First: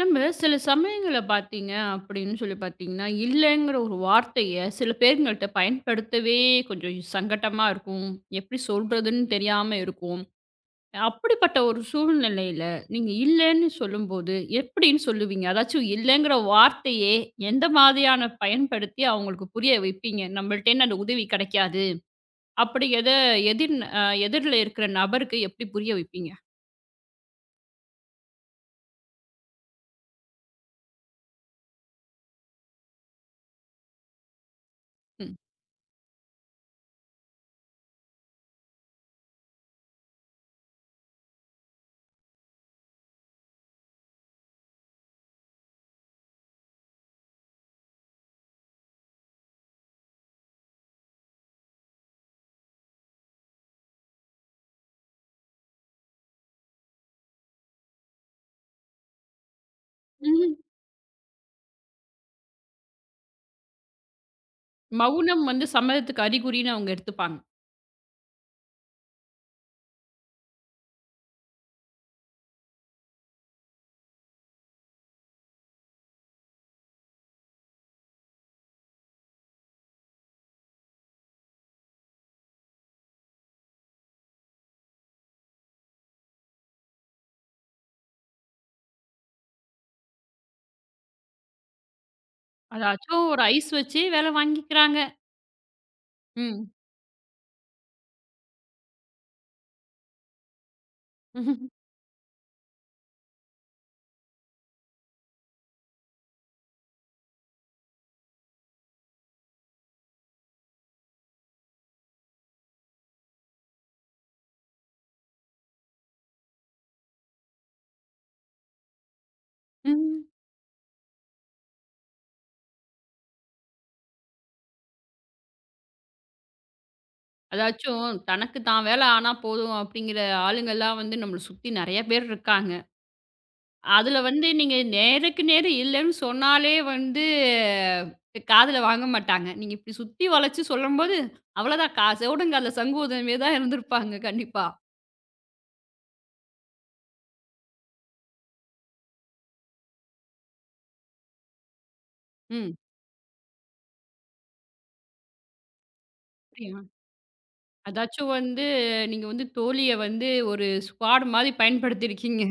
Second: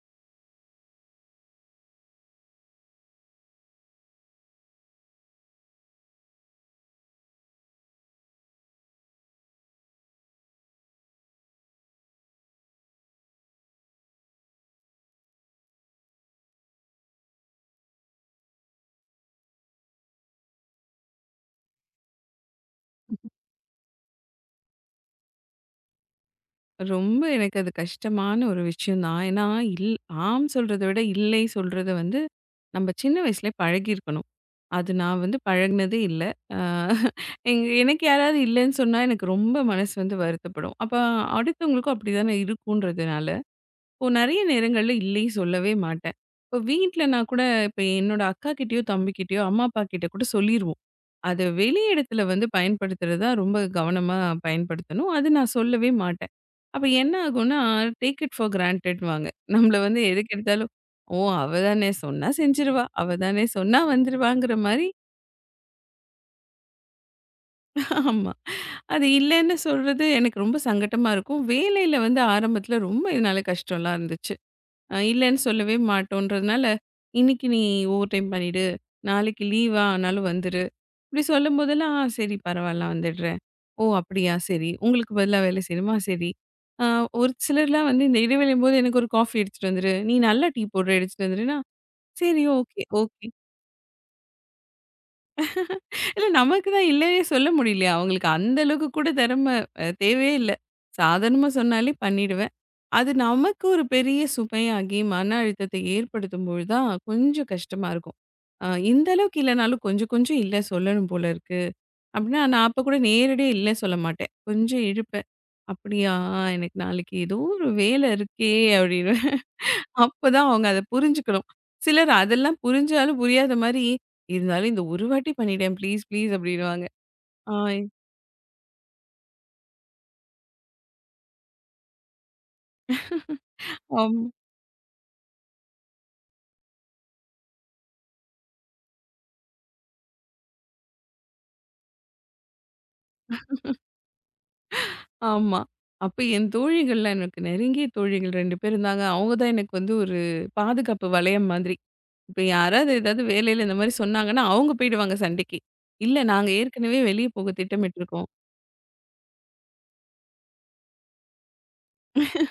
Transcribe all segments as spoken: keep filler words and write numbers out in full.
நம்ம சில சமயங்கள்ல பார்த்தீங்க அப்படின்னு சொல்லி பார்த்தீங்கன்னா, இல்லைங்கிற ஒரு வார்த்தைய சில பேருங்கள்ட்ட பயன்படுத்தவே கொஞ்சம் சங்கட்டமா இருக்கும். எப்படி சொல்றதுன்னு தெரியாம இருக்கும். அப்படிப்பட்ட ஒரு சூழ்நிலையில நீங்க இல்லைன்னு சொல்லும்போது எப்படின்னு சொல்லுவீங்க? அதாச்சும் இல்லைங்கிற வார்த்தையே எந்த மாதிரியான பயன்படுத்தி அவங்களுக்கு புரிய வைப்பீங்க? நம்மள்ட்டேருந்து அந்த உதவி கிடைக்காது. அப்படிங்கிறத எதிர் அ எதிர்ல இருக்கிற நபருக்கு எப்படி புரிய வைப்பீங்க? ரொம்ப எனக்கு அது கஷ்டமான ஒரு விஷயம் தான். ஏன்னா, இல் ஆம் சொல்றத விட, இல்லை சொல்றத வந்து நம்ம சின்ன வயசுலயே பழகியிருக்கணும். அது நான் வந்து ம். பழகுனதே இல்ல. அ எங் எனக்கு யாராவது இல்லன்னு சொன்னா, எனக்கு ரொம்ப மனசு வந்து வருத்தப்படும். அப்ப அடுத்தவங்களுக்கும் அப்படிதானே இருக்குன்றதுனால, இப்போ நெறைய நேரங்கள்ல இல்லை சொல்லவே மாட்டேன். இப்போ வீட்ல நான் கூட இப்ப என்னோட அக்காகிட்டயோ, தம்பிகிட்டயோ, அம்மா, அப்பா கிட்ட கூட சொல்லிருவோம். அது வெளி இடத்துல வந்து பயன்படுத்துறதா ரொம்ப கவனமா பயன்படுத்தணும். அது நான் சொல்லவே மாட்டேன். அப்ப என்ன ஆகும்னா, டேக் இட் ஃபார் கிராண்டட்வாங்க. நம்மள வந்து எதுக்கு ம்ஹ்ம். எடுத்தாலும், "ஓ! அவ தானே சொன்னா செஞ்சுருவா. அவ தானே சொன்னா வந்துருவாங்கிற" மாரி. மௌனம் வந்து சம்மதத்துக்கு அறிகுறின்னு அவங்க எடுத்துப்பாங்க. ஆமா. அது இல்லன்னு சொல்றது எனக்கு ரொம்ப சங்கட்டமா இருக்கும். வேலையில வந்து ஆரம்பத்துல ரொம்ப இதனால கஷ்டம்லாம் இருந்துச்சு. அ இல்லன்னு சொல்லவே மாட்டோன்றதுனால, "இன்னைக்கு நீ ஓவர் டைம் பண்ணிடு. நாளைக்கு லீவா ஆனாலும் வந்துரு." இப்படி சொல்லும்போதெல்லாம், "ஆ சரி பரவால்ல நான் வந்துடுறேன்." "ஓ! அப்படியா? சரி. உங்களுக்கு பதிலா வேலை செய்யணுமா? சரி." அ ஒரு சிலர்லாம் வந்து இந்த இடைவேளையும் போது எனக்கு ஒரு காஃபி எடுத்துட்டு வந்துரு. நீ நல்லா டீ போடுற எடுத்துட்டு வந்துருன்னா, "சரி ஓகே, ஓகே." அதாச்சும் ஒரு ஐஸ் வச்சு வேல வாங்கிக்கிறாங்க. இல்ல நமக்கு ம். தான் இல்லைன்னே சொல்ல முடியலையா? அவங்களுக்கு அந்த அளவுக்கு கூட திறமை அ தேவையே இல்ல. சாதாரணமா சொன்னாலே பண்ணிடுவேன். அது நமக்கு ஒரு பெரிய சுமையாகி, மன அழுத்தத்தை ஏற்படுத்தும்போது தான் கொஞ்சம் கஷ்டமா இருக்கும். அ இந்த அளவுக்கு இல்லனாலும் கொஞ்சம் கொஞ்சம் இல்ல சொல்லணும் போல இருக்கு. அப்படின்னா நான் அப்ப கூட நேரடியா இல்ல சொல்ல மாட்டேன். கொஞ்சம் இழுப்பேன். "அப்படியா எனக்கு நாளைக்கு ஏதோ ஒரு வேலை இருக்கே" அப்படின்னு. ம். அப்பதான் அவங்க அத புரிஞ்சுக்கணும். சிலர் அதெல்லாம் புரிஞ்சாலும் புரியாத மாரி, இருந்தாலும் இந்த ஒரு வாட்டி பண்ணிட்டேன் ப்ளீஸ், ப்ளீஸ் அப்டின்னுவாங்க. ஆய் அதாச்சும் தனக்கு தான் வேல ஆனா போதும் அப்படிங்கிற ஆளுங்கலாம் வந்து நம்மள சுத்தி நெறைய பேர் இருக்காங்க. ஆம் அதுல வந்து நீங்க நேருக்கு நேர் இல்லன்னு சொன்னாலே வந்து காதுல வாங்க மாட்டாங்க. நீங்க இப்படி சுத்தி வளைச்சு சொல்லும்போது, அவ்வளோதான் கா செவுடங்கால்ல சங்கு ஊதுனவே தான் இருந்திருப்பாங்க கண்டிப்பா. ஆமா. அப்ப என் தோழிகள்லாம் எனக்கு நெருங்கிய தோழிகள் ரெண்டு பேர் இருந்தாங்க. அவங்க தான் எனக்கு வந்து ஒரு பாதுகாப்பு வளையம் மாதிரி. இப்ப ம். யாராவது ஏதாவது வேலையில இந்த மாரி சொன்னாங்கன்னா, அவங்க போயிடுவாங்க சண்டைக்கு. இல்ல நாங்க புரியும். ஏற்கனவே வெளிய போக திட்டமிட்டுருக்கோம். அதாச்சும் வந்து நீங்க வந்து தோழிய வந்து ஒரு ஸ்குவாட் மாரி பயன்படுத்தியிருக்கீங்க.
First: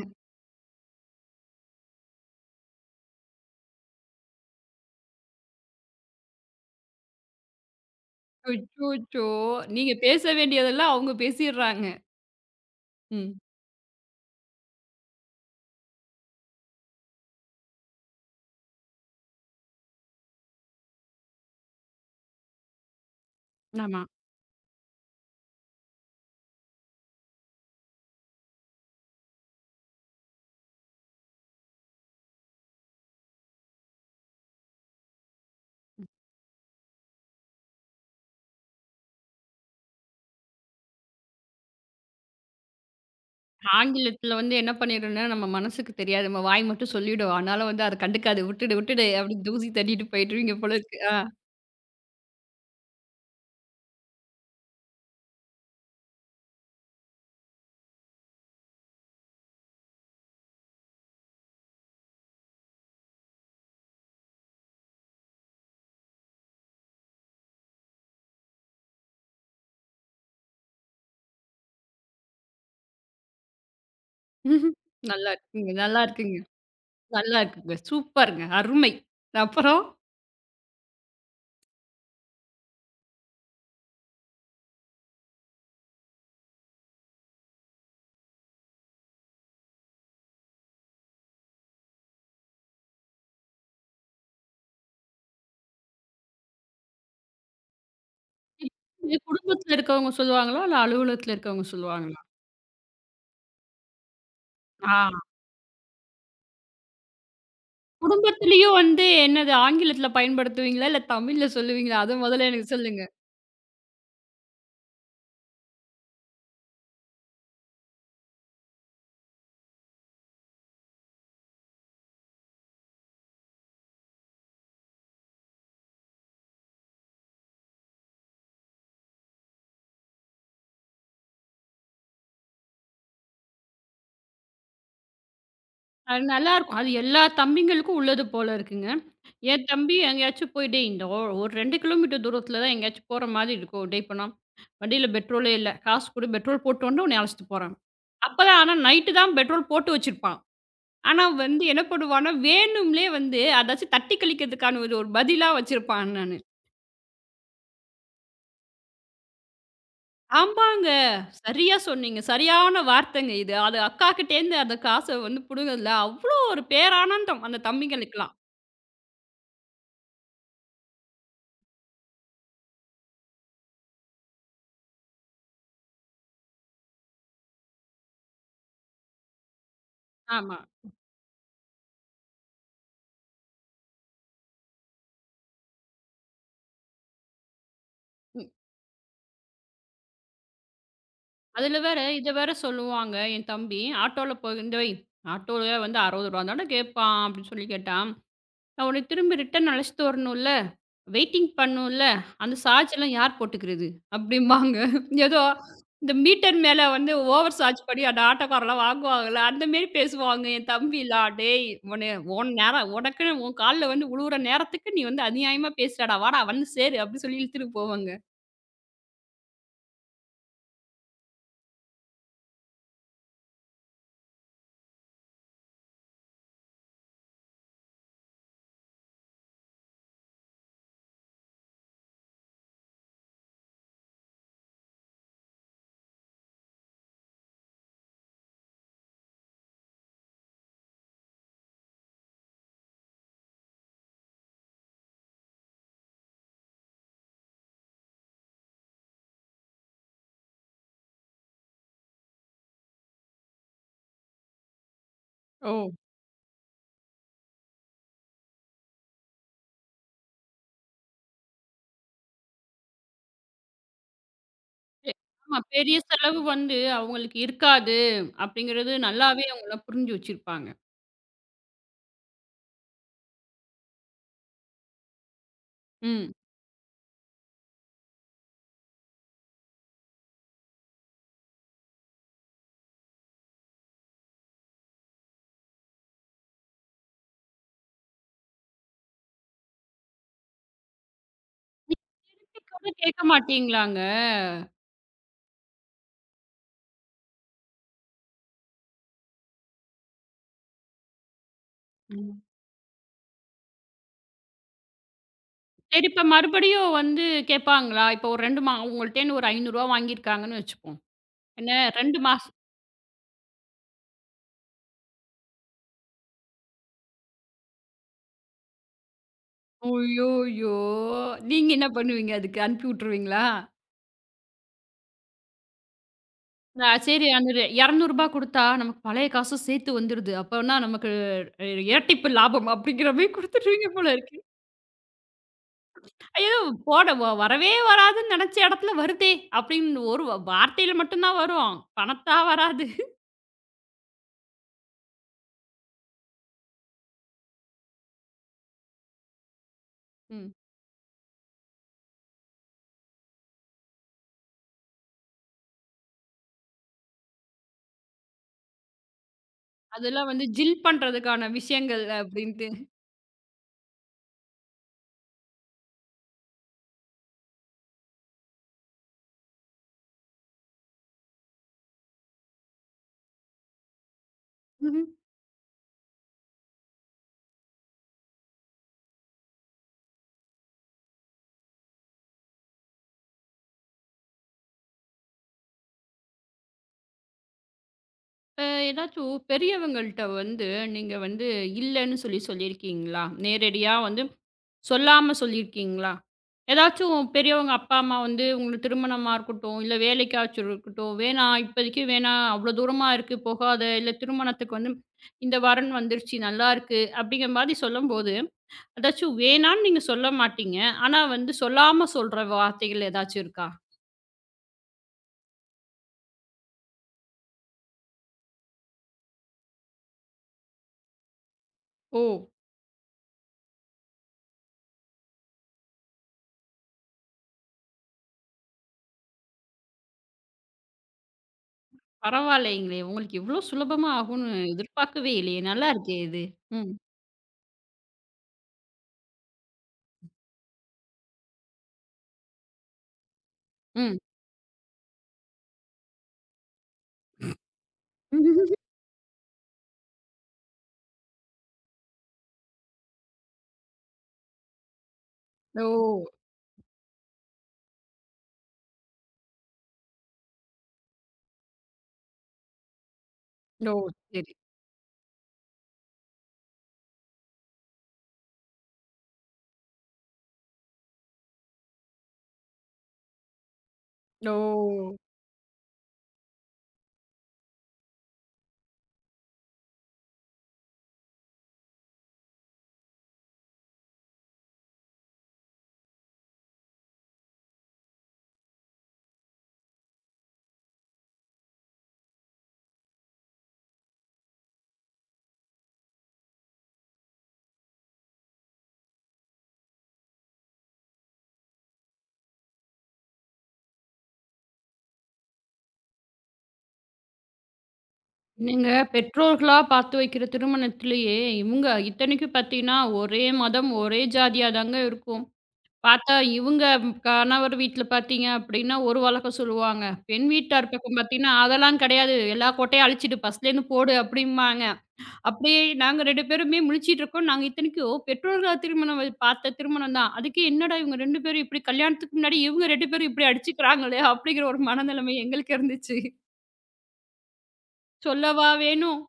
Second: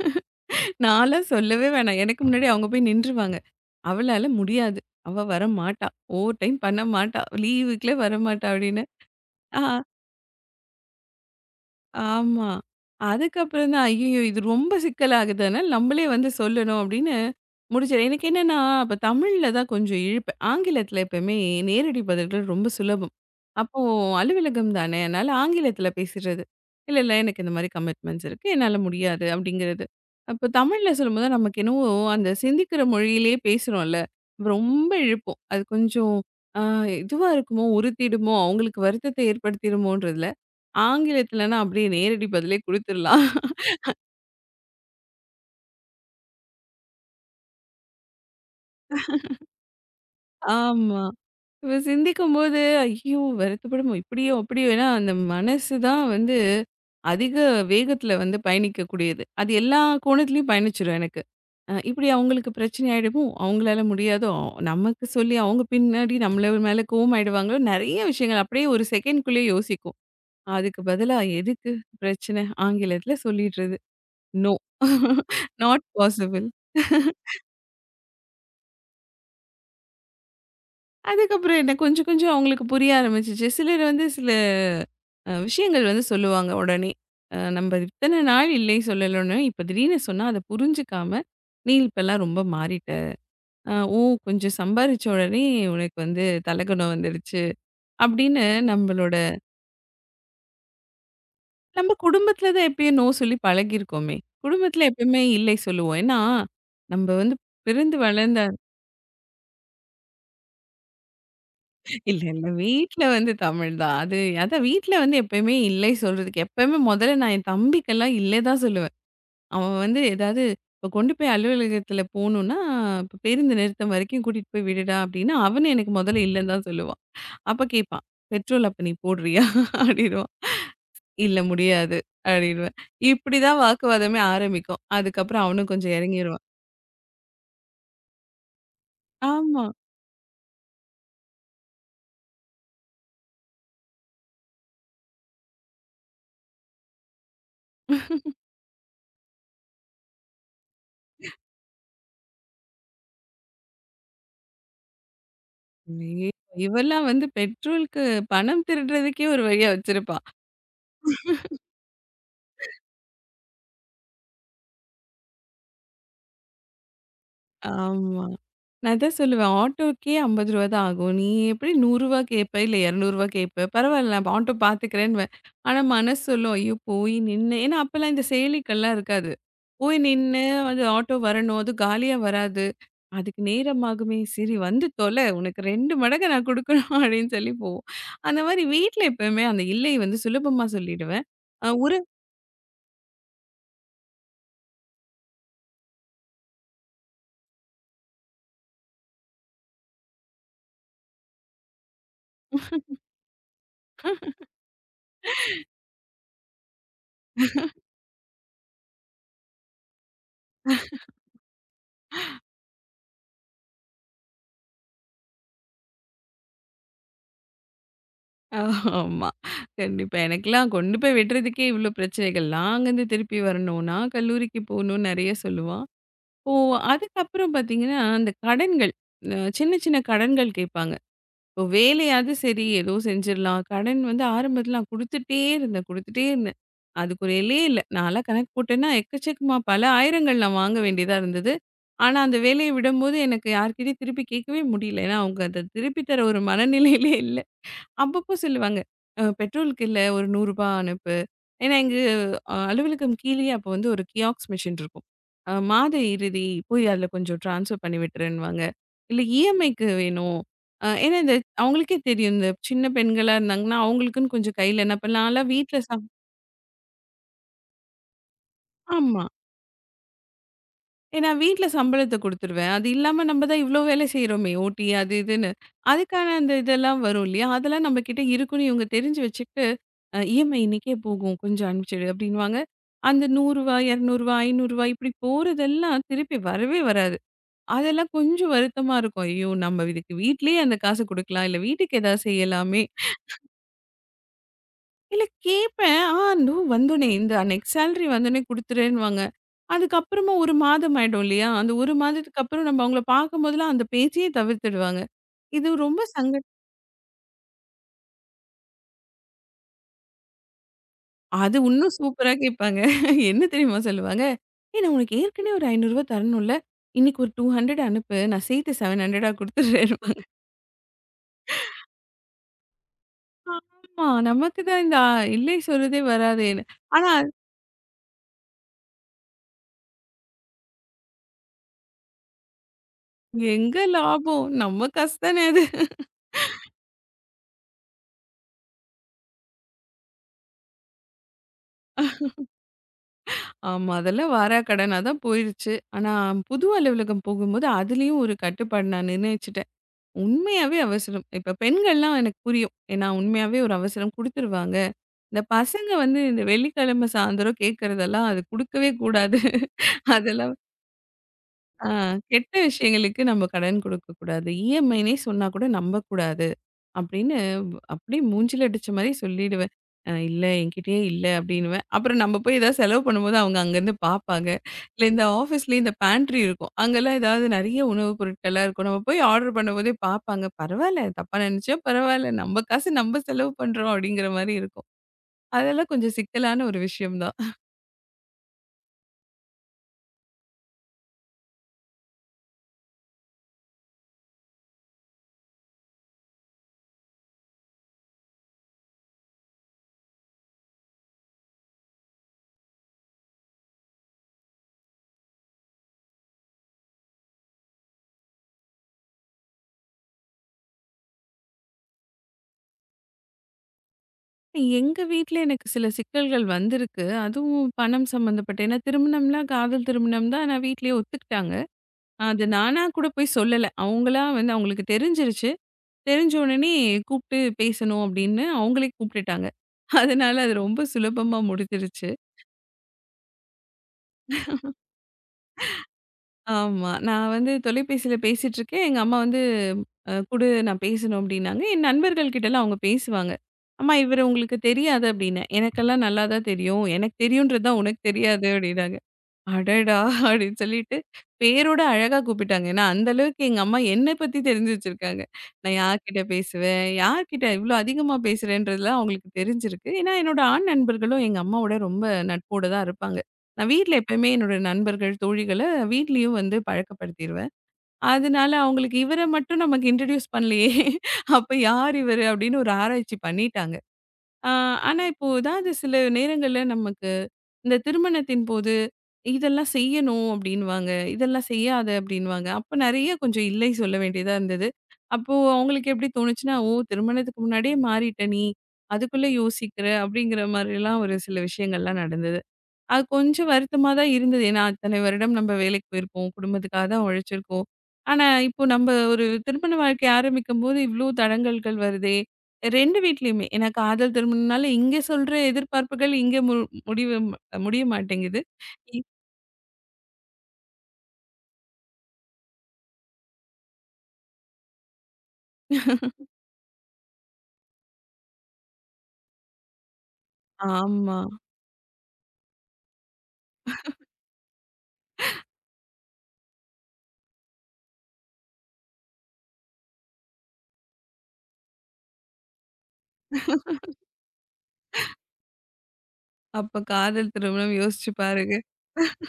நான்லாம் சொல்லவே வேணாம். எனக்கு முன்னாடி அவங்க போய் நின்றுவாங்க. அவளால முடியாது. அவ வரமாட்டா. ஓவர் டைம் பண்ண மாட்டா. லீவுக்குள்ள வரமாட்டா அப்படின்னு. அச்சோச்சோ! ஆ. நீங்க பேச வேண்டியதெல்லாம் அவங்க பேசிர்றாங்க. ஆமா. ம். அதுக்கப்புறம் தான், ஐய்யயோ! இது ரொம்ப சிக்கலாகுது. அதனால நம்மளே வந்து சொல்லணும் அப்படின்னு முடிச்சது. எனக்கு என்னன்னா, அப்ப தமிழ்ல தான் கொஞ்சம் இழுப்பேன். ஆங்கிலத்துல எப்பவுமே நேரடி பதில்கள் ரொம்ப சுலபம். அப்போ ஆமா. அலுவலகம் தானே, அதனால ஆங்கிலத்துல பேசிடுறது. "இல்ல, இல்ல எனக்கு இந்த மாதிரி கமிட்மெண்ட்ஸ் இருக்கு. என்னால முடியாது" அப்படிங்கிறது. அப்போ தமிழ்ல சொல்லும்போது நமக்கு என்னவோ அந்த சிந்திக்கிற மொழியிலேயே பேசுறோம்ல, ரொம்ப இழுப்போம். அது கொஞ்சம் ஆ இதுவா இருக்குமோ, உறுத்திடுமோ, அவங்களுக்கு வருத்தத்தை ஏற்படுத்திடுமோன்றதுல ஆங்கிலத்துலன்னா அப்படியே நேரடி பதிலே குடுத்துறலாம். ஆங்கிலத்தில வந்து என்ன பண்ணிடும்னா, நம்ம மனசுக்கு தெரியாது. நம்ம வாய் மட்டும் சொல்லிடும். ஆனாலும் வந்து அத கண்டுக்காது. விட்டுடு, விட்டுடு அப்படின்னு தூசி தட்டிட்டு போயிட்டுருவீங்க போல இருக்கு. ஆமா. ஆ. இப்ப சிந்திக்கும்போது, ஐயோ! வருத்தப்படுமோ! இப்படியோ, அப்படியோ! ஏன்னா அந்த மனசு தான் வந்து அதிக வேகத்துல வந்து பயணிக்கக்கூடியது. அது எல்லா கோணத்துலயும் பயணிச்சுரும் எனக்கு. அ இப்படி அவங்களுக்கு பிரச்சனை ஆயிடுமோ! அவங்களால முடியாதோ! அவ- நமக்கு சொல்லி அவங்க பின்னாடி நம்மள மேல கோவம் ஆயிடுவாங்களோ! நெறைய விஷயங்கள் அப்படியே ஒரு செகண்ட்குள்ளேயே யோசிக்கும். அதுக்கு பதிலா எதுக்கு பிரச்சனை? ஆங்கிலத்துல சொல்லிடுறது. நோ. நல்லா இருக்குங்க, நாட் நல்லா இருக்குங்க, பாசிபிள். நல்லா இருக்குங்க. சூப்பருங்க. அருமை. அப்புறம்? அதுக்கப்புறம் என்ன கொஞ்சம் கொஞ்சம் அவங்களுக்கு புரிய ஆரம்பிச்சுச்சு. சிலர் வந்து சில அ விஷயங்கள் வந்து சொல்லுவாங்க உடனே. அ நம்ம இத்தன நாள் இல்லை சொல்லலன்னு, இப்ப திடீர்னு சொன்னா அத புரிஞ்சுக்காம, "நீ இப்பலாம் ரொம்ப மாறிட்ட. அ ஓ கொஞ்சம் சம்பாரிச்ச உடனே உனக்கு வந்து தலகுணம் வந்துருச்சு." அப்படின்னு நம்மளோட இது குடும்பத்தில இருக்கவங்க சொல்லுவாங்களா? இல்ல அலுவலகத்தில இருக்கவங்க நம்ம சொல்லுவாங்களா? குடும்பத்தில தான் எப்பயும் நோ சொல்லி பழகியிருக்கோமே. குடும்பத்தில ஆ. எப்பயுமே இல்லை சொல்லுவோம். ஏன்னா, நம்ம வந்து பிறந்து வளர்ந்த குடும்பத்திலயும் வந்து என்னது ஆங்கிலத்தில பயன்படுத்துவீங்களா? இல்ல தமிழ்ல சொல்லுவீங்களா? இல்ல, அத இல்ல. முதல்ல எனக்கு வீட்ல சொல்லுங்க. வந்து தமிழ் தான். அது அதான் வீட்ல வந்து எப்பயுமே இல்லை சொல்றதுக்கு எப்பயுமே மொதல்ல நான் என் தம்பிக்கெல்லாம் இல்லை தான் சொல்லுவேன். அவன் வந்து ஏதாவது இப்போ கொண்டு போய் அலுவலகத்தில போணும்னா, இப்போ பேருந்து நிறுத்தம் வரைக்கும் கூட்டிட்டு போய் விடுடா அப்டின்னா, அவனே எனக்கு மொதல்ல இல்லன்னு தான் சொல்லுவான். அப்ப கேட்பான். பெட்ரோல் அப்ப நீ போடுறியா? அப்டின்னுவான். இல்ல முடியாது அப்டின்னுவேன். இப்படிதான் வாக்குவாதமே ஆரம்பிக்கும். அதுக்கப்புறம் அவனும் கொஞ்சம் அது இறங்கிருவான். நல்லாருக்கும். அது எல்லா தம்பிங்களுக்கும் உள்ளது போல இருக்குங்க. ஆமா. என் தம்பி எங்கேயாச்சும் போய் டேய் இந்த ஒ ஒரு இரண்டு கிலோமீட்டர் தூரத்தில தான் எங்கேயாச்சும் போற மாதிரி இருக்கும். டேய் இப்ப நான் வண்டியில பெட்ரோலே இல்ல. காசு குடு பெட்ரோல் போட்டு வந்து உன்னைய அழைச்சுட்டு போறேன். அப்பதான் ஆனா நைட்டு தான் பெட்ரோல் போட்டு வச்சிருப்பான். ஆனா வந்து என்ன பண்ணுவான்னா, வேணும்லே வந்து அதாச்சும் தட்டி கழிக்கிறதுக்கான ஒரு ஒரு பதிலா வச்சிருப்பான் ஐயே, அண்ணனு. இவெல்லாம் வந்து பெட்ரோலுக்கு பணம் திருடுறதுக்கே ஒரு வழியா வச்சிருப்பான். ஆமாங்க. சரியா சொன்னீங்க. சரியான வார்த்தைங்க இது. அது அக்காகிட்டேருந்து அந்த காச வந்து புடுங்குனதுல அவ்ளோ ஒரு பேரானந்தம் அந்த ஆமா. தம்பிங்களுக்கெல்லாம். நான் அதான் சொல்லுவேன். ஆட்டோக்கே ரூ. ஐம்பது ரூபாய் தான் ஆகும். நீ எப்படி ரூ. நூறு ரூபாய் கேட்ப, இல்ல ரூ. இருநூறு ரூபாய் கேட்ப. பரவாயில்ல நான் ஆட்டோ பார்த்துக்கிறேன்னுவேன். ஆனா மனசு சொல்லும், ஐயோ! போய் நின்னு ஏன்னா அப்பலாம் இந்த செயலிகள்லாம் இருக்காது. போய் நின்னு ஆமா. அது ம். ஆட்டோ வரணும். அதுவும் காலியா வராது. அதுக்கு நேரமாகுமே. சரி வந்து தொல. உனக்கு ரெண்டு மடங்கு நான் குடுக்கணும் அப்படின்னு சொல்லி போவோம். அந்த மாரி வீட்ல எப்பவுமே அந்த இல்லை வந்து சுலபமா சொல்லிடுவேன். அ அதில ஒரு வேற இத வேற சொல்லுவாங்க என் தம்பி, "ஆட்டோல போ இந்த வை ஆட்டோல வந்து அறுபது ரூபாய் தானே கேட்பான்." அப்படின்னு சொல்லி கேட்டான். "நான் உன்னை திரும்பி ரிட்டர்ன் அழைச்சிட்டு வரணும்ல, வெயிட்டிங் பண்ணும்ல, அந்த சார்ஜ்லாம் யார் போட்டுக்கிறது?" அப்படிம்பாங்க. ஏதோ இந்த மீட்டர் மேல வந்து ஓவர் சார்ஜ் பண்ணி அந்த ஆட்டோக்காரர்லாம் வாங்குவாங்கல்ல, அந்த மாரி பேசுவாங்க என் தம்பிலாம். "டேய் உன்னை உன் நேரம் உனக்குன்னு உன் கால்ல வந்து விழுவுற நேரத்துக்கு நீ வந்து அநியாயமா பேசுறடா, வாடா வந்து சேரு." அப்படின்னு சொல்லி இழுத்துட்டு போவாங்க. ஆமா. கண்டிப்பா. எனக்கெல்லாம் கொண்டு போய் விடுறதுக்கே இவ்ளோ பிரச்சனைகள். நான் அங்கருந்து திருப்பி வரணும், நான் கல்லூரிக்கு போணும் நெறைய சொல்லுவான். இப்போ அதுக்கப்புறம் பார்த்தீங்கன்னா, அந்த கடன்கள் அ சின்ன சின்ன கடன்கள் கேட்பாங்க. இப்போ வேலையாவது சரி ஏதோ செஞ்சிடலாம். கடன் வந்து ஆரம்பத்துல நான் குடுத்துட்டே இருந்தேன், குடுத்துட்டே இருந்தேன். அதுக்கு ஒரு எல்லையே இல்ல. நான்லாம் கணக்கு போட்டேன்னா எக்கச்சக்கமா பல ஆயிரங்கள் நான் வாங்க வேண்டியதா இருந்தது. ஆனா, அந்த வேலைய விடும்போது எனக்கு யார்கிட்டயும் திருப்பி கேட்கவே முடியல. ஏன்னா, அவங்க அத திருப்பி தர ஒரு மனநிலையிலே இல்ல. அப்பப்போ சொல்லுவாங்க. அ பெட்ரோலுக்கு இல்ல ஒரு ரூ. நூறு ரூபாய் அனுப்பு. ஏன்னா எங்க அ அலுவலகம் கீழயே அப்போ வந்து ஒரு கியாக்ஸ் மிஷின் இருக்கும். அ ஓ! மாத இறுதி போய் அதில கொஞ்சம் ட்ரான்ஸ்ஃபர் பண்ணி விட்டுருன்னுவாங்க. இல்ல இஎம்ஐக்கு வேணும். அ ஏன்னா இந்த அவங்களுக்கே தெரியும். இந்த சின்ன பெண்களா இருந்தாங்கன்னா, அவங்களுக்குன்னு கொஞ்சம் கையில என்ன எ பண்ணலாம் நான்லாம் ஆமா. வீட்ல சா பெரிய செலவு வந்து அவங்களுக்கு இருக்காது அப்படிங்கிறது ஆமா. நல்லாவே அவங்கலாம் புரிஞ்சு வச்சிருப்பாங்க. ஏன்னா வீட்ல சம்பளத்த குடுத்துருவேன். அது இல்லாம நம்ம தான் இவ்ளோ வேலை செய்றோமே! ஓடி அது இதுன்னு. அதுக்கான ம். அந்த இதெல்லாம் வரும் இல்லையா? அதெல்லாம் நம்மகிட்ட இருக்குன்னு இவங்க தெரிஞ்சு வச்சுக்கிட்டு, அ இஎம்ஐ இன்னைக்கே போகும். கொஞ்சம் அனுப்பிச்சுடு அப்டின்னுவாங்க. அந்த ரூ. நூறு ரூபாய் ரூ. இருநூறு ரூபாய் ரூ. ஐநூறு ரூபாய் இப்டி போறதெல்லாம் திருப்பி வரவே வராது. அதெல்லாம் கொஞ்சம் வருத்தமா இருக்கும். ஐயோ! நம்ம இதுக்கு வீட்லயே அந்த காச குடுக்கலாம். இல்ல வீட்டுக்கு ஏதாவது திருப்பி செய்யலாமே! கூட கேட்க மாட்டீங்களாங்க? இல்ல கேட்பேன். ஆ இதோ வந்தோனே இந்த அன்னைக்கு சேலரி வந்தோனே குடுத்துறேன்னுவாங்க. அதுக்கப்புறமா ஒரு மாதம் ஆயிடும் இல்லையா? அந்த ஒரு ம். மாதத்துக்கு அப்புறம் நம்ம அவங்கள பார்க்கும்போதெல்லாம் அந்த பேச்சையே தவிர்த்துடுவாங்க. இது ரொம்ப சரி இப்ப சங்க மறுபடியும் வந்து கேட்பாங்களா? இப்போ ஒரு இரண்டு மா உங்கள்ட்டேருந்து ஒரு ஐநூறு ரூபாய் வாங்கியிருக்காங்கன்னு வச்சுப்போம். அது என்ன இன்னும் இரண்டு சூப்பரா மாசம் கேட்பாங்க. என்ன தெரியுமா சொல்லுவாங்க? "ஏய் நான் உனக்கு ஏற்கனவே ஒரு ரூ. ஐநூறு ரூபாய் தரணும்ல, இன்னைக்கு ஒரு இருநூறு அனுப்பு. நான் சேர்த்து எழுநூறா குடுத்துடுறேன்." அய்யய்யோ! நீங்க என்ன பண்ணுவீங்க? அதுக்கு அனுப்பி விட்டுருவீங்களா? ஆமா. நமக்கு தான் இந்த அ இல்லை சொல்றதே வராதேன்னு. அ ஆனா சரி அந்த இருநூறு ரூபாய் குடுத்தா நமக்கு பழைய காசும் சேர்த்து வந்துருது. அப்பன்னா நமக்கு இ இரட்டிப்பு லாபம் அப்படிங்கிற மாரி எங்க குடுத்துருவீங்க போல இருக்கு. லாபம்? நம்ம காசு தானே அது. ஐயோ! போட வ வரவே வராதுன்னு நெனச்ச இடத்துல வருதே! அப்படின்னு ஒரு வார்த்தையில மட்டும் தான் வரும். பணத்தா வராது. ஆமா. அதெல்லாம் வாராக்கடனா தான் போயிருச்சு. ஆனா புது அலுவலகம் போகும்போது அதுலயும் ஒரு கட்டுப்பாடு நான் நிர்ணயிச்சுட்டேன். ம். உண்மையாவே அவசரம். இப்ப பெண்கள்லாம் எனக்கு புரியும். ஏன்னா உண்மையாவே ஒரு அவசரம் குடுத்துருவாங்க. இந்த பசங்க வந்து இந்த வெள்ளிக்கிழமை சாயந்தரம் கேட்கறதெல்லாம் அது குடுக்கவே கூடாது. அதெல்லாம் வந்து அதெல்லாம் ஜில் பண்றதுக்கான ஆ விஷயங்கள் கெட்ட அப்படின்ட்டு. விஷயங்களுக்கு நம்ம கடன் குடுக்கக்கூடாது. இஎம்ஐன்னே சொன்னா கூட நம்பக்கூடாது. அப்படின்னு அப்படியே மூஞ்சில அடிச்ச மாரி சொல்லிடுவேன். அ இல்ல என்கிட்டயே இல்ல அப்படின்னுவேன். அப்புறம் நம்ம போய் ஏதாவது செலவு பண்ணும்போது அவங்க அங்கருந்து பார்ப்பாங்க. இல்ல ம்ஹ்ம். இந்த ஆஃபீஸ்லயே இந்த பேண்ட்ரி இருக்கும். அங்கலாம் ஏதாவது நெறைய உணவுப் பொருட்கள்லாம் இருக்கும். நம்ம போய் ஆர்டர் பண்ணும்போதே பார்ப்பாங்க. பரவால்ல தப்பா நெனச்சா பரவால்ல. நம்ம காசு நம்ம செலவு பண்றோம் அப்படிங்கிற மாரி இருக்கும். அதெல்லாம் கொஞ்சம் சிக்கலான ஒரு விஷயம் தான். இப்ப ஏதாச்சும் பெரியவங்கள்ட்ட வந்து நீங்க வந்து இல்லன்னு சொல்லி சொல்லியிருக்கீங்களா? நேரடியா வந்து சொல்லாம சொல்லியிருக்கீங்களா? ஏதாச்சும் பெரியவங்க அப்பா, அம்மா வந்து உங்களுக்கு திருமணமா இருக்கட்டும், இல்ல வேலைக்காச்சும் இருக்கட்டும், "வேணாம் இப்போதைக்கு வேணாம். அவ்வளோ தூரமா இருக்கு போகாத. இல்ல திருமணத்துக்கு வந்து இந்த வரன் வந்துருச்சு நல்லாயிருக்கு." அப்படிங்கிற மாரி சொல்லும்போது, ஏதாச்சும் வேணான்னு நீங்க சொல்ல மாட்டீங்க. ஆனா வந்து சொல்லாம சொல்ற வார்த்தைகள் ஏதாச்சும் இருக்கா? எங்க வீட்ல எனக்கு சில சிக்கல்கள் வந்திருக்கு. அதுவும் பணம் சம்மந்தப்பட்ட ஏன்னா திருமணம்லாம் காதல் திருமணம் தான். ஆனா வீட்லயே ஒத்துக்கிட்டாங்க. அது "ஓ! நானா கூட போய் சொல்லல. அவங்களா வந்து அவங்களுக்கு தெரிஞ்சிருச்சு. தெரிஞ்ச உடனே கூப்பிட்டு பேசணும் அப்படின்னு அவங்களே கூப்பிட்டுட்டாங்க. அதனால அது ரொம்ப சுலபமா முடிஞ்சிருச்சு. பரவாயில்லைங்களே! உங்களுக்கு இவ்வளோ சுலபமா ஆகும்னு எதிர்பார்க்கவே இல்லையே! நல்லாயிருக்கே இது." ஆமா. ம், நான் வந்து தொலைபேசியில பேசிட்டு இருக்கேன். எங்க அம்மா வந்து அ குடு நான் பேசணும் அப்படின்னாங்க. என் நண்பர்கள் கிட்டலாம் அவங்க பேசுவாங்க. அம்மா ம். இவரு உங்களுக்கு தெரியாது அப்படின்னேன். எனக்கெல்லாம் நல்லா தான் தெரியும். எனக்கு தெரியுன்றது தான் உனக்கு தெரியாது அப்படின்னாங்க. அடடா! அப்படின்னு சொல்லிட்டு, பேரோட அழகா கூப்பிட்டாங்க. ஏன்னா, அந்த அளவுக்கு எங்க அம்மா என்ன பத்தி தெரிஞ்சு வச்சிருக்காங்க. நான் ஓ! யார்கிட்ட பேசுவேன், யார்கிட்ட இவ்ளோ அதிகமா பேசுறேன்றதுலாம் அவங்களுக்கு தெரிஞ்சிருக்கு. ஏன்னா, என்னோட ஆண் நண்பர்களும் எங்க அம்மாவோட ரொம்ப நட்போட தான் இருப்பாங்க. நான் வீட்ல ஓ! எப்பயுமே சரி. என்னோட நண்பர்கள், தோழிகள வீட்லயும் வந்து பழக்கப்படுத்திருவேன். அதனால அவங்களுக்கு இவர மட்டும் நமக்கு இன்ட்ரோடியூஸ் பண்ணலையே, அப்ப யார் இவரு? அப்படின்னு ஒரு ஆராய்ச்சி பண்ணிட்டாங்க. ஆ, ஓ! ஆனா இப்போ ஏதாவது சில நேரங்கள்ல நமக்கு இந்த திருமணத்தின் போது இதெல்லாம் செய்யணும் அப்படின்வாங்க. இதெல்லாம் செய்யாத அப்படின்வாங்க. அப்ப நெறைய கொஞ்சம் இல்லை சொல்ல வேண்டியதா இருந்தது. அப்போ அவங்களுக்கு எப்படி தோணுச்சுன்னா, "ஓ! திருமணத்துக்கு முன்னாடியே மாறிட்ட நீ. அதுக்குள்ள யோசிக்கிற" அப்படிங்கிற மாரிலாம் ஒரு சில விஷயங்கள்லாம் நடந்தது. அது கொஞ்சம் வருத்தமா தான் இருந்தது. ஏன்னா, அத்தனை வருடம் நம்ம வேலைக்கு போயிருக்கோம். குடும்பத்துக்காக தான் உழைச்சிருக்கோம். ஆனா, இப்போ நம்ப ஒரு திருமண வாழ்க்கை ஆரம்பிக்கும்போது இவ்ளோ தடங்கல்கள் வருதே! ரெண்டு வீட்லயுமே. ஏன்னா, காதல் திருமணம்னால இங்க சொல்ற எதிர்பார்ப்புகள் இங்க மு முடிவு முடிய மாட்டேங்குது. நீங்க இ பெற்றோர்களா பார்த்து வைக்கிற திருமணத்திலேயே, இவுங்க இத்தனைக்கும் பார்த்தீங்கன்னா, ஒரே மதம், ஒரே ஜாதியா தாங்க இருக்கும். பார்த்தா இவுங்க கணவர் வீட்ல பார்த்தீங்க அப்டின்னா, ஒரு வழக்கம் சொல்லுவாங்க. பெண் வீட்டார் பக்கம் ஆமா. பார்த்தீங்கன்னா, "அதெல்லாம் கிடையாது. எல்லா கோட்டையும் அழிச்சிடு, ஃபர்ஸ்ட்லேருந்து போடு" அப்டிம்பாங்க. அப்டியே நாங்க இரண்டு பேருமே முழிச்சிட்டு இருக்கோம். நாங்க இத்தனைக்கும் பெற்றோர்களால் திருமணம் வ பார்த்த திருமணம் தான். அதுக்கே என்னடா இவுங்க இரண்டு பேரும் இப்டி கல்யாணத்துக்கு முன்னாடி இவுங்க இரண்டு பேரும் இப்டி அடிச்சுக்கிறாங்களே! அப்டிங்கிற ஒரு மனநிலைமை எங்களுக்கு இருந்துச்சு. அப்ப காதல் திருமணம் யோசிச்சு பாருங்க. சொல்லவா வேணும்?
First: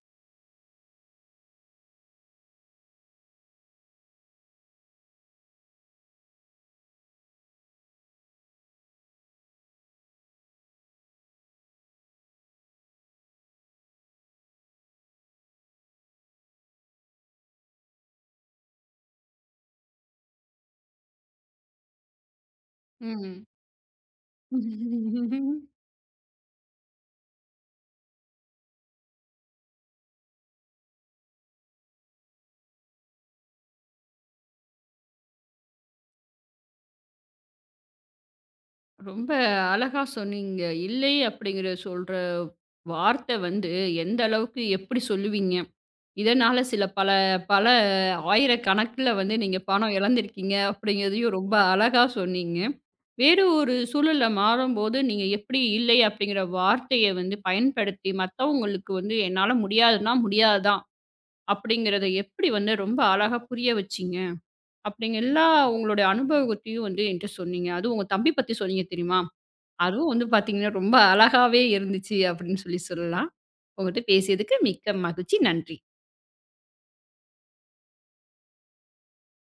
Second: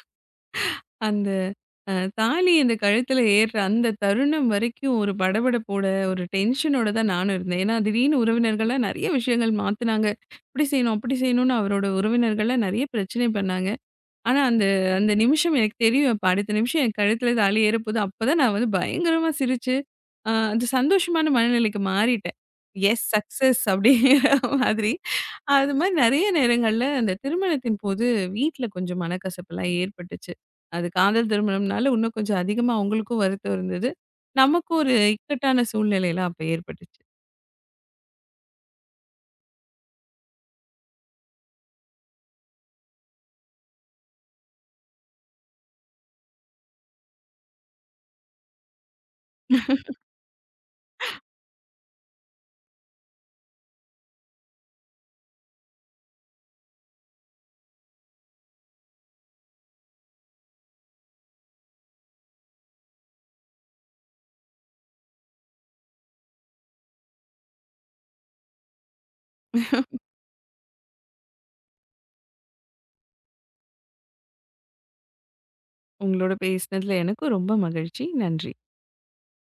அந்த அ தாலி அந்த கழுத்துல ஏறுற அந்த தருணம் வரைக்கும் ஒரு படபடப்போட, ஒரு டென்ஷனோட தான் நானும் இருந்தேன். ஏன்னா, திடீர்னு உறவினர்கள்லாம் நெறைய விஷயங்கள் மாத்துனாங்க. இப்படி செய்யணும், அப்படி செய்யணும்னு அவரோட உறவினர்கள்லாம் நெறைய பிரச்சனை பண்ணாங்க. ஆனா, அந்த அந்த நிமிஷம் எனக்கு தெரியும். இப்ப அடுத்த நிமிஷம் என் கழுத்துல தாலி ஏறப்போது. அப்பதான் நான் வந்து பயங்கரமா சிரிச்சு, அ அந்த சந்தோஷமான மனநிலைக்கு மாறிட்டேன். எஸ் ம். சக்சஸ் அப்படிங்கிற மாதிரி. அது மாரி நெறைய நேரங்கள்ல அந்த திருமணத்தின் போது வீட்ல கொஞ்சம் மனக்கசப்புலாம் ஏற்பட்டுச்சு. அது காதல் திருமணம்னால இன்னும் கொஞ்சம் அதிகமா அவங்களுக்கும் வருத்தம் இருந்தது. நமக்கும் ஒரு இக்கட்டான சூழ்நிலைலாம் அப்ப ஏற்பட்டுச்சு. ரொம்ப அழகா சொன்னீங்க. "இல்லை" அப்படிங்கிற சொல்ற வார்த்தை வந்து எந்த அளவுக்கு எப்படி சொல்லுவீங்க? இதனால சில பல பல ஆயிரக்கணக்குல வந்து நீங்க பணம் இழந்திருக்கீங்க அப்படிங்கிறதையும் ரொம்ப அழகா சொன்னீங்க. வேறு ஒரு சூழல்ல மாறும்போது நீங்க எப்படி "இல்லை" அப்படிங்கிற வார்த்தைய வந்து பயன்படுத்தி மத்தவங்களுக்கு வந்து "என்னால முடியாதுன்னா முடியாதுதான்" அப்படிங்கிறத எப்படி வந்து ரொம்ப அழகா புரிய வச்சீங்க? அப்படிங்க எல்லா உங்களுடைய அனுபவத்தையும் வந்து என்கிட்ட சொன்னீங்க. அதுவும் உங்க தம்பி பத்தி சொன்னீங்க தெரியுமா? அதுவும் வந்து பார்த்தீங்கன்னா, ரொம்ப அழகாவே இருந்துச்சு அப்படின்னு சொல்லி சொல்லலாம். உங்ககிட்ட பேசியதுக்கு மிக்க மகிழ்ச்சி. நன்றி. உங்களோட பேசினதுல எனக்கும் ரொம்ப மகிழ்ச்சி. நன்றி.